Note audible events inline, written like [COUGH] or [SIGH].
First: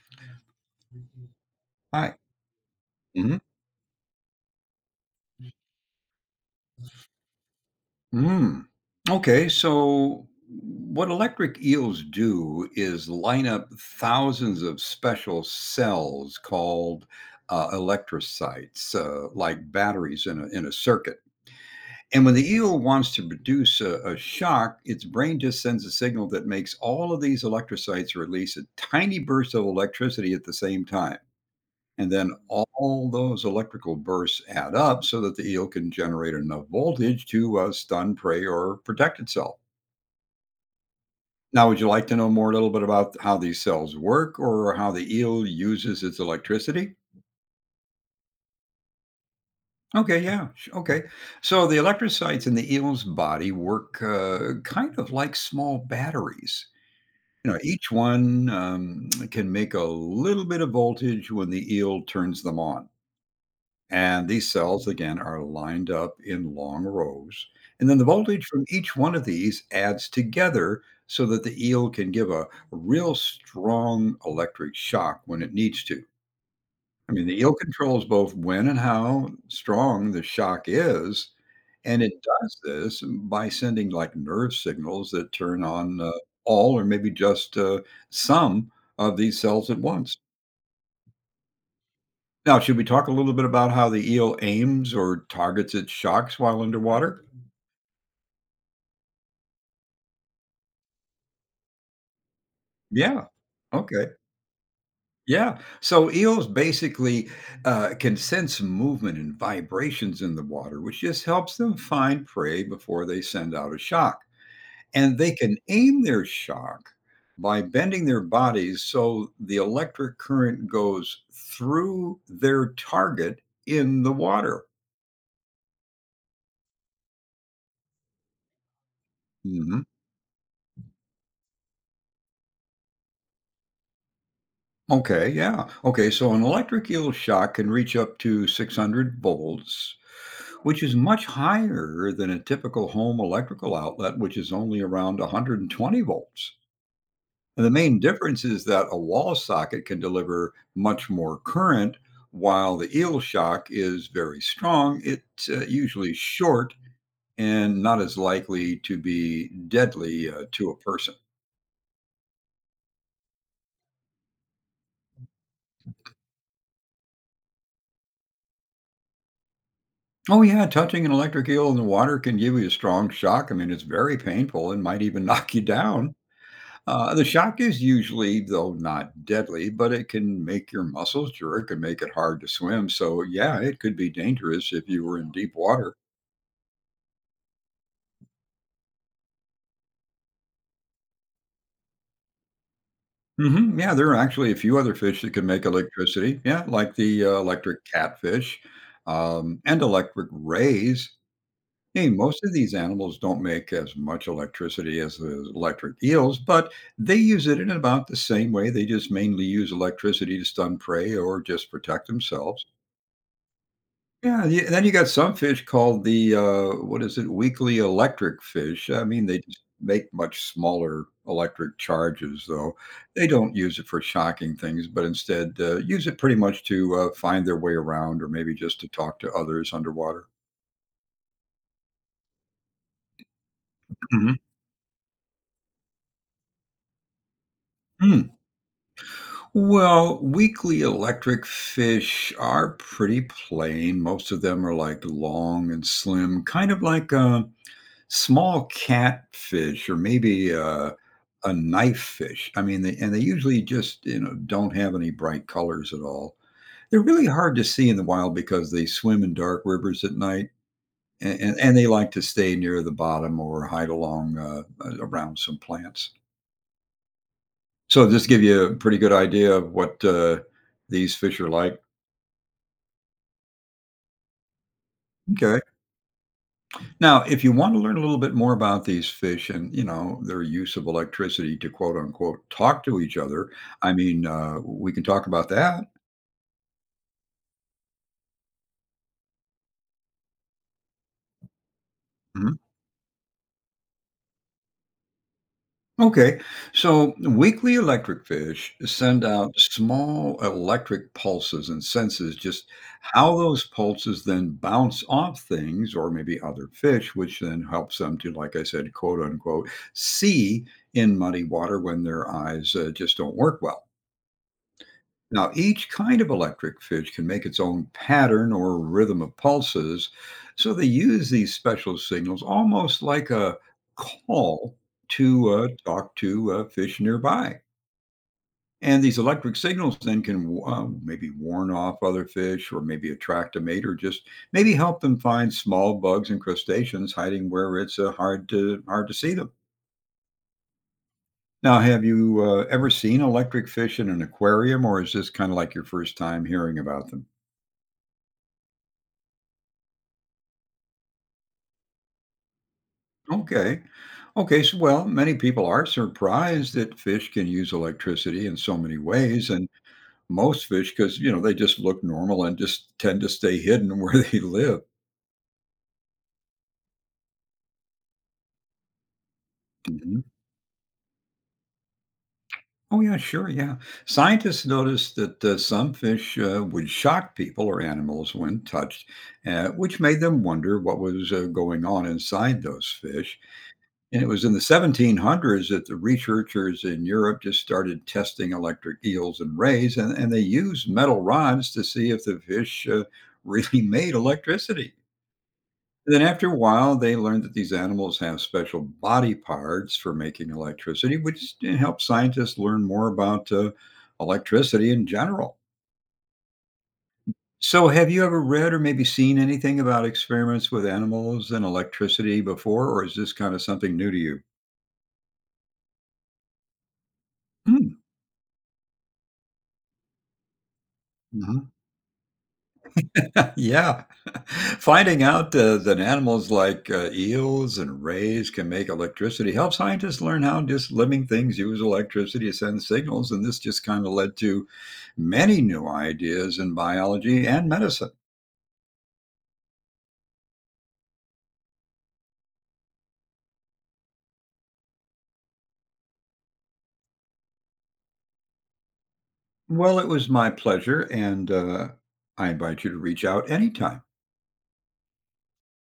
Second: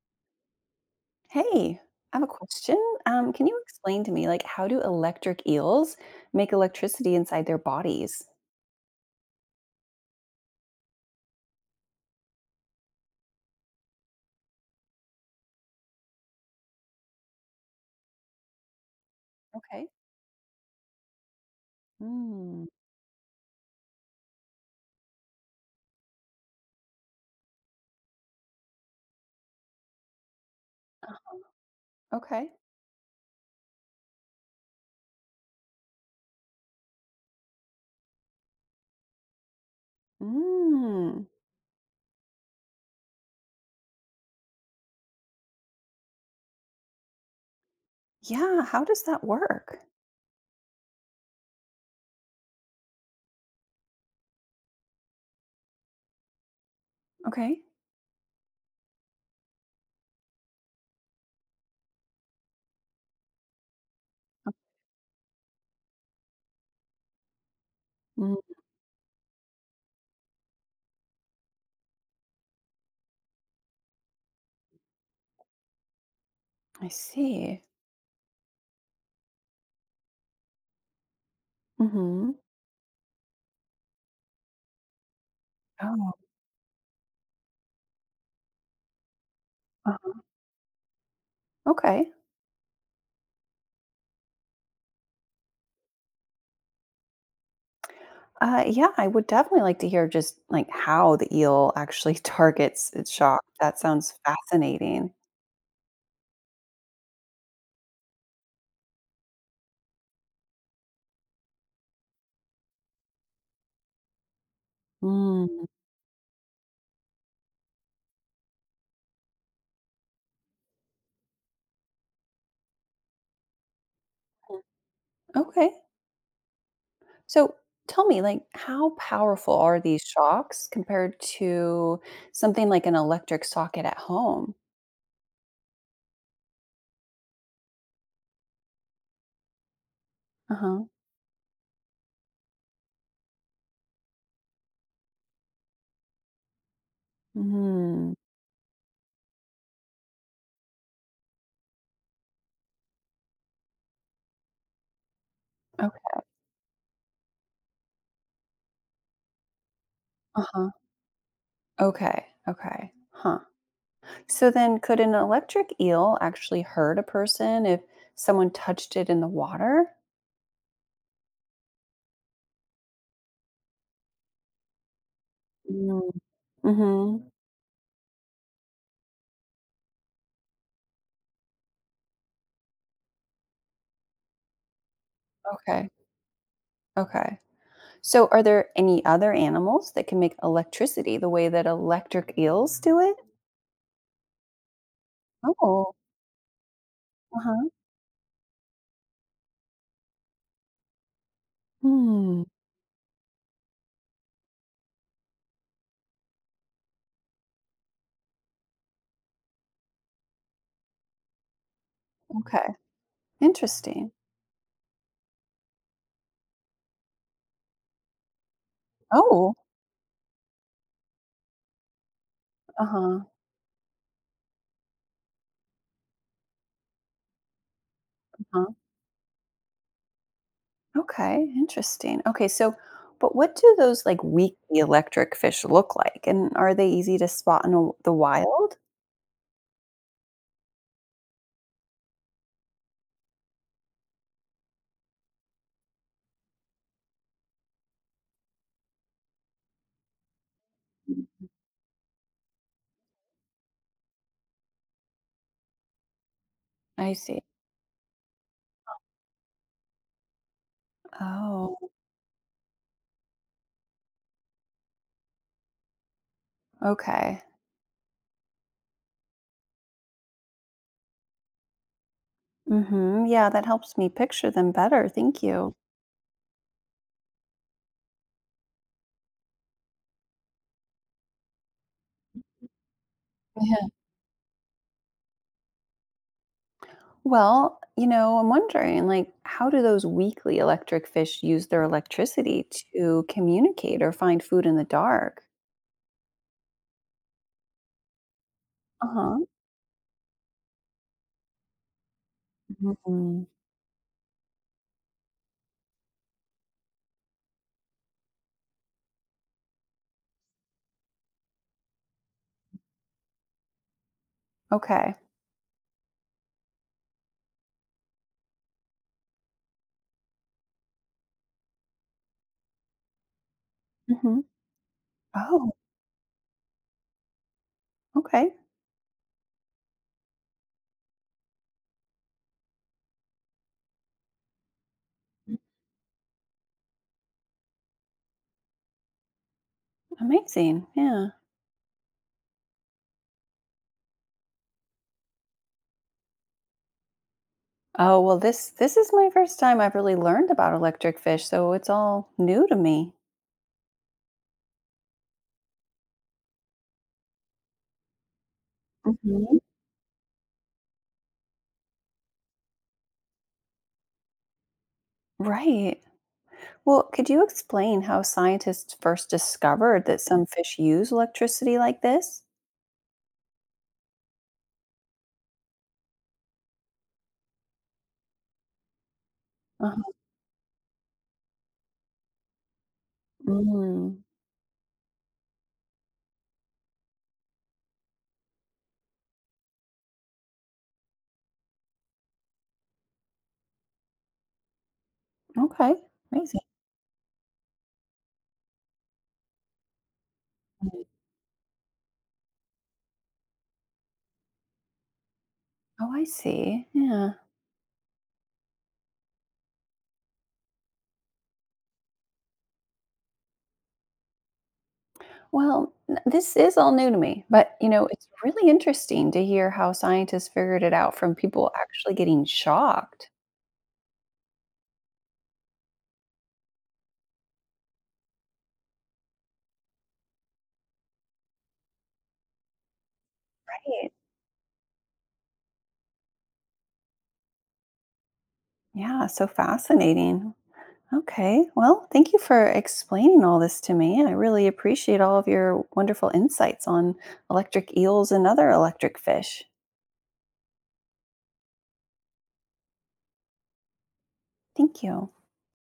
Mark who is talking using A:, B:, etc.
A: Hey,
B: Hi.
A: I have a question.
B: Mhm.
A: Can you explain to me, like, how do electric eels make electricity inside their bodies?
B: Mm. Okay, so what electric eels do is line up thousands of special cells called electrocytes, like
A: Okay.
B: batteries in a circuit. And when the
A: Mm.
B: eel wants to produce a shock, its brain just sends a signal that makes all of these electrocytes release a tiny burst of electricity at the same time.
A: uh,
B: And then
A: Okay.
B: all those electrical bursts add up so that the eel can generate enough voltage to stun prey or protect itself.
A: Mm.
B: Now, would you like to know more a little bit about how these cells work or how the eel uses its electricity?
A: Yeah. How does that work?
B: Okay, yeah, okay. So the electrocytes in the eel's body work kind of like small batteries. You know,
A: Okay.
B: each one can make a little bit of voltage when the eel turns them on. And these cells, again, are lined up in long rows. And then the
A: Mm,
B: voltage from each one of these adds together so that the eel can give a real strong electric shock when it needs to.
A: I
B: I mean, the eel
A: see.
B: controls both when and how strong the shock is. And it
A: Mm-hmm.
B: does this by sending like nerve signals that turn on
A: Oh.
B: all or maybe just some of these cells at
A: Uh-huh.
B: once.
A: Okay.
B: Now, should we talk a little bit about how the eel aims or targets its sharks while underwater?
A: Yeah, I would definitely like to hear just like how the eel actually [LAUGHS] targets its
B: Yeah.
A: shock. That
B: Okay.
A: sounds fascinating.
B: Yeah. So eels basically can sense movement and vibrations in the water, which just helps them find prey before they send out a shock. And they can
A: Mm.
B: aim their shock by bending their bodies so the electric current goes through their target in the water.
A: Okay. So tell me, like, how powerful are
B: Mm-hmm.
A: these shocks compared to something like an electric socket at home?
B: Okay, yeah. Okay, so an electric eel shock can reach up to 600 volts,
A: Uh
B: which
A: huh.
B: is much higher than a typical home electrical outlet, which is only around 120 volts. And the main
A: Hmm.
B: difference is that a wall socket can deliver much more current, while the eel shock is very strong. It's usually
A: Okay.
B: short and not as likely to be deadly
A: Uh
B: to
A: huh.
B: a person.
A: Okay. Okay. Huh. So then, could an electric eel actually hurt a person if someone touched it in the water?
B: Oh, yeah, touching an electric eel in the water can give you a strong shock. I mean, it's very painful and might even [LAUGHS] knock you down. The
A: Mm-hmm.
B: shock is usually, though not deadly, but it can make your muscles jerk and make it hard to swim. So, yeah, it could be dangerous if you were in deep
A: Okay.
B: water.
A: Okay. So, are there any other animals that can make electricity the way that electric eels do it?
B: Yeah, there are actually a few other fish that can make
A: Oh.
B: electricity. Yeah, like the
A: Uh huh.
B: electric catfish and electric rays. Hey, most
A: Hmm.
B: of these animals don't make as much electricity as the electric eels, but they use it in about the same way. They just mainly use electricity to stun prey or just protect themselves.
A: Okay. Interesting.
B: Yeah, yeah. Then you got some fish called the what is it? Weakly electric fish. I mean, they
A: Oh,
B: just make much smaller electric charges, though.
A: uh-huh,
B: They don't use it for shocking things, but instead use it pretty much to find their way around, or maybe
A: uh-huh.
B: just to talk to others underwater.
A: Okay, interesting. Okay, so but what do those, like,
B: Mhm.
A: weakly electric fish look like, and are they easy to spot in a the
B: Hmm.
A: wild?
B: Well, weakly electric fish are pretty plain. Most of them are like long and slim, kind of like a small catfish or maybe a,
A: Mm.
B: a knife fish. I mean, and they usually just, you know, don't have any bright colors at all. They're
A: I
B: really
A: see.
B: hard to see in the wild because they swim in dark rivers at night and
A: Oh,
B: they like to stay near the bottom or hide along around some plants.
A: okay.
B: So, just give you a pretty good idea of what these fish are like.
A: Mhm, yeah, that helps me picture them better, thank
B: Okay.
A: you.
B: Now, if you want to learn a little bit more about these fish and, you know, their use of electricity to quote unquote talk to each other,
A: Yeah.
B: I mean, we can talk about that.
A: Well, you know, I'm wondering, like, how do those weakly electric fish use their
B: Mhm.
A: electricity to communicate or find food in the dark?
B: Okay. So, weakly electric fish send
A: Uh-huh.
B: out small electric pulses and senses just how
A: Mhm.
B: those pulses then bounce off things or maybe other fish, which then helps them to, like I said, quote unquote, see in muddy water when their eyes just don't work well.
A: Okay.
B: Now, each kind of electric fish can make its own pattern or rhythm of pulses, so they use these special signals almost like a
A: Mhm.
B: call to
A: Oh,
B: talk to fish nearby.
A: okay.
B: And these electric signals then can maybe warn off other fish or maybe attract a mate or just maybe help them find small bugs and crustaceans hiding where it's hard to see them.
A: Amazing. Yeah.
B: Now, have you ever seen electric fish in an aquarium or is this kind of like your first time hearing about them?
A: Oh, well, this is my first time I've really learned about electric fish, so it's all new to me.
B: Okay. Okay, so well, many people are surprised that fish can use electricity in so many ways,
A: Mhm.
B: and most fish, because you know they just look normal and just tend to stay hidden [LAUGHS] where they live.
A: Right. Well, could you explain how scientists first discovered that
B: Mhm.
A: some fish use electricity like this?
B: Oh yeah, sure, yeah. Scientists noticed that some fish would shock people or animals when touched, which
A: Uh-huh.
B: made them wonder what was going on inside those fish. And
A: Mm,
B: it was in the 1700s that the researchers in Europe just started testing electric eels and rays, and they used metal rods to see if the fish really [LAUGHS] made electricity.
A: okay.
B: And then, after a
A: Amazing.
B: while, they learned that these animals have special body parts for making electricity, which helped scientists learn more about electricity in general.
A: Oh, I see. Yeah.
B: So, have you ever read or maybe seen anything about experiments with animals and electricity before, or is this kind of something new to you?
A: Well, this is all new to me, but you
B: Mm,
A: know, it's really interesting to hear how scientists figured it out from
B: mhm.
A: people actually getting shocked.
B: [LAUGHS] Yeah. [LAUGHS] Finding out that animals like eels and rays can make electricity helped scientists learn how just living things use electricity to send signals. And this just kind of
A: Right.
B: led to many new ideas in biology and medicine.
A: Yeah, so fascinating. Okay. Well, thank you for explaining all this to me. I really appreciate all of your wonderful insights on electric eels and other electric fish.
B: Well, it was my pleasure, and I invite you to reach out anytime.
A: Thank you.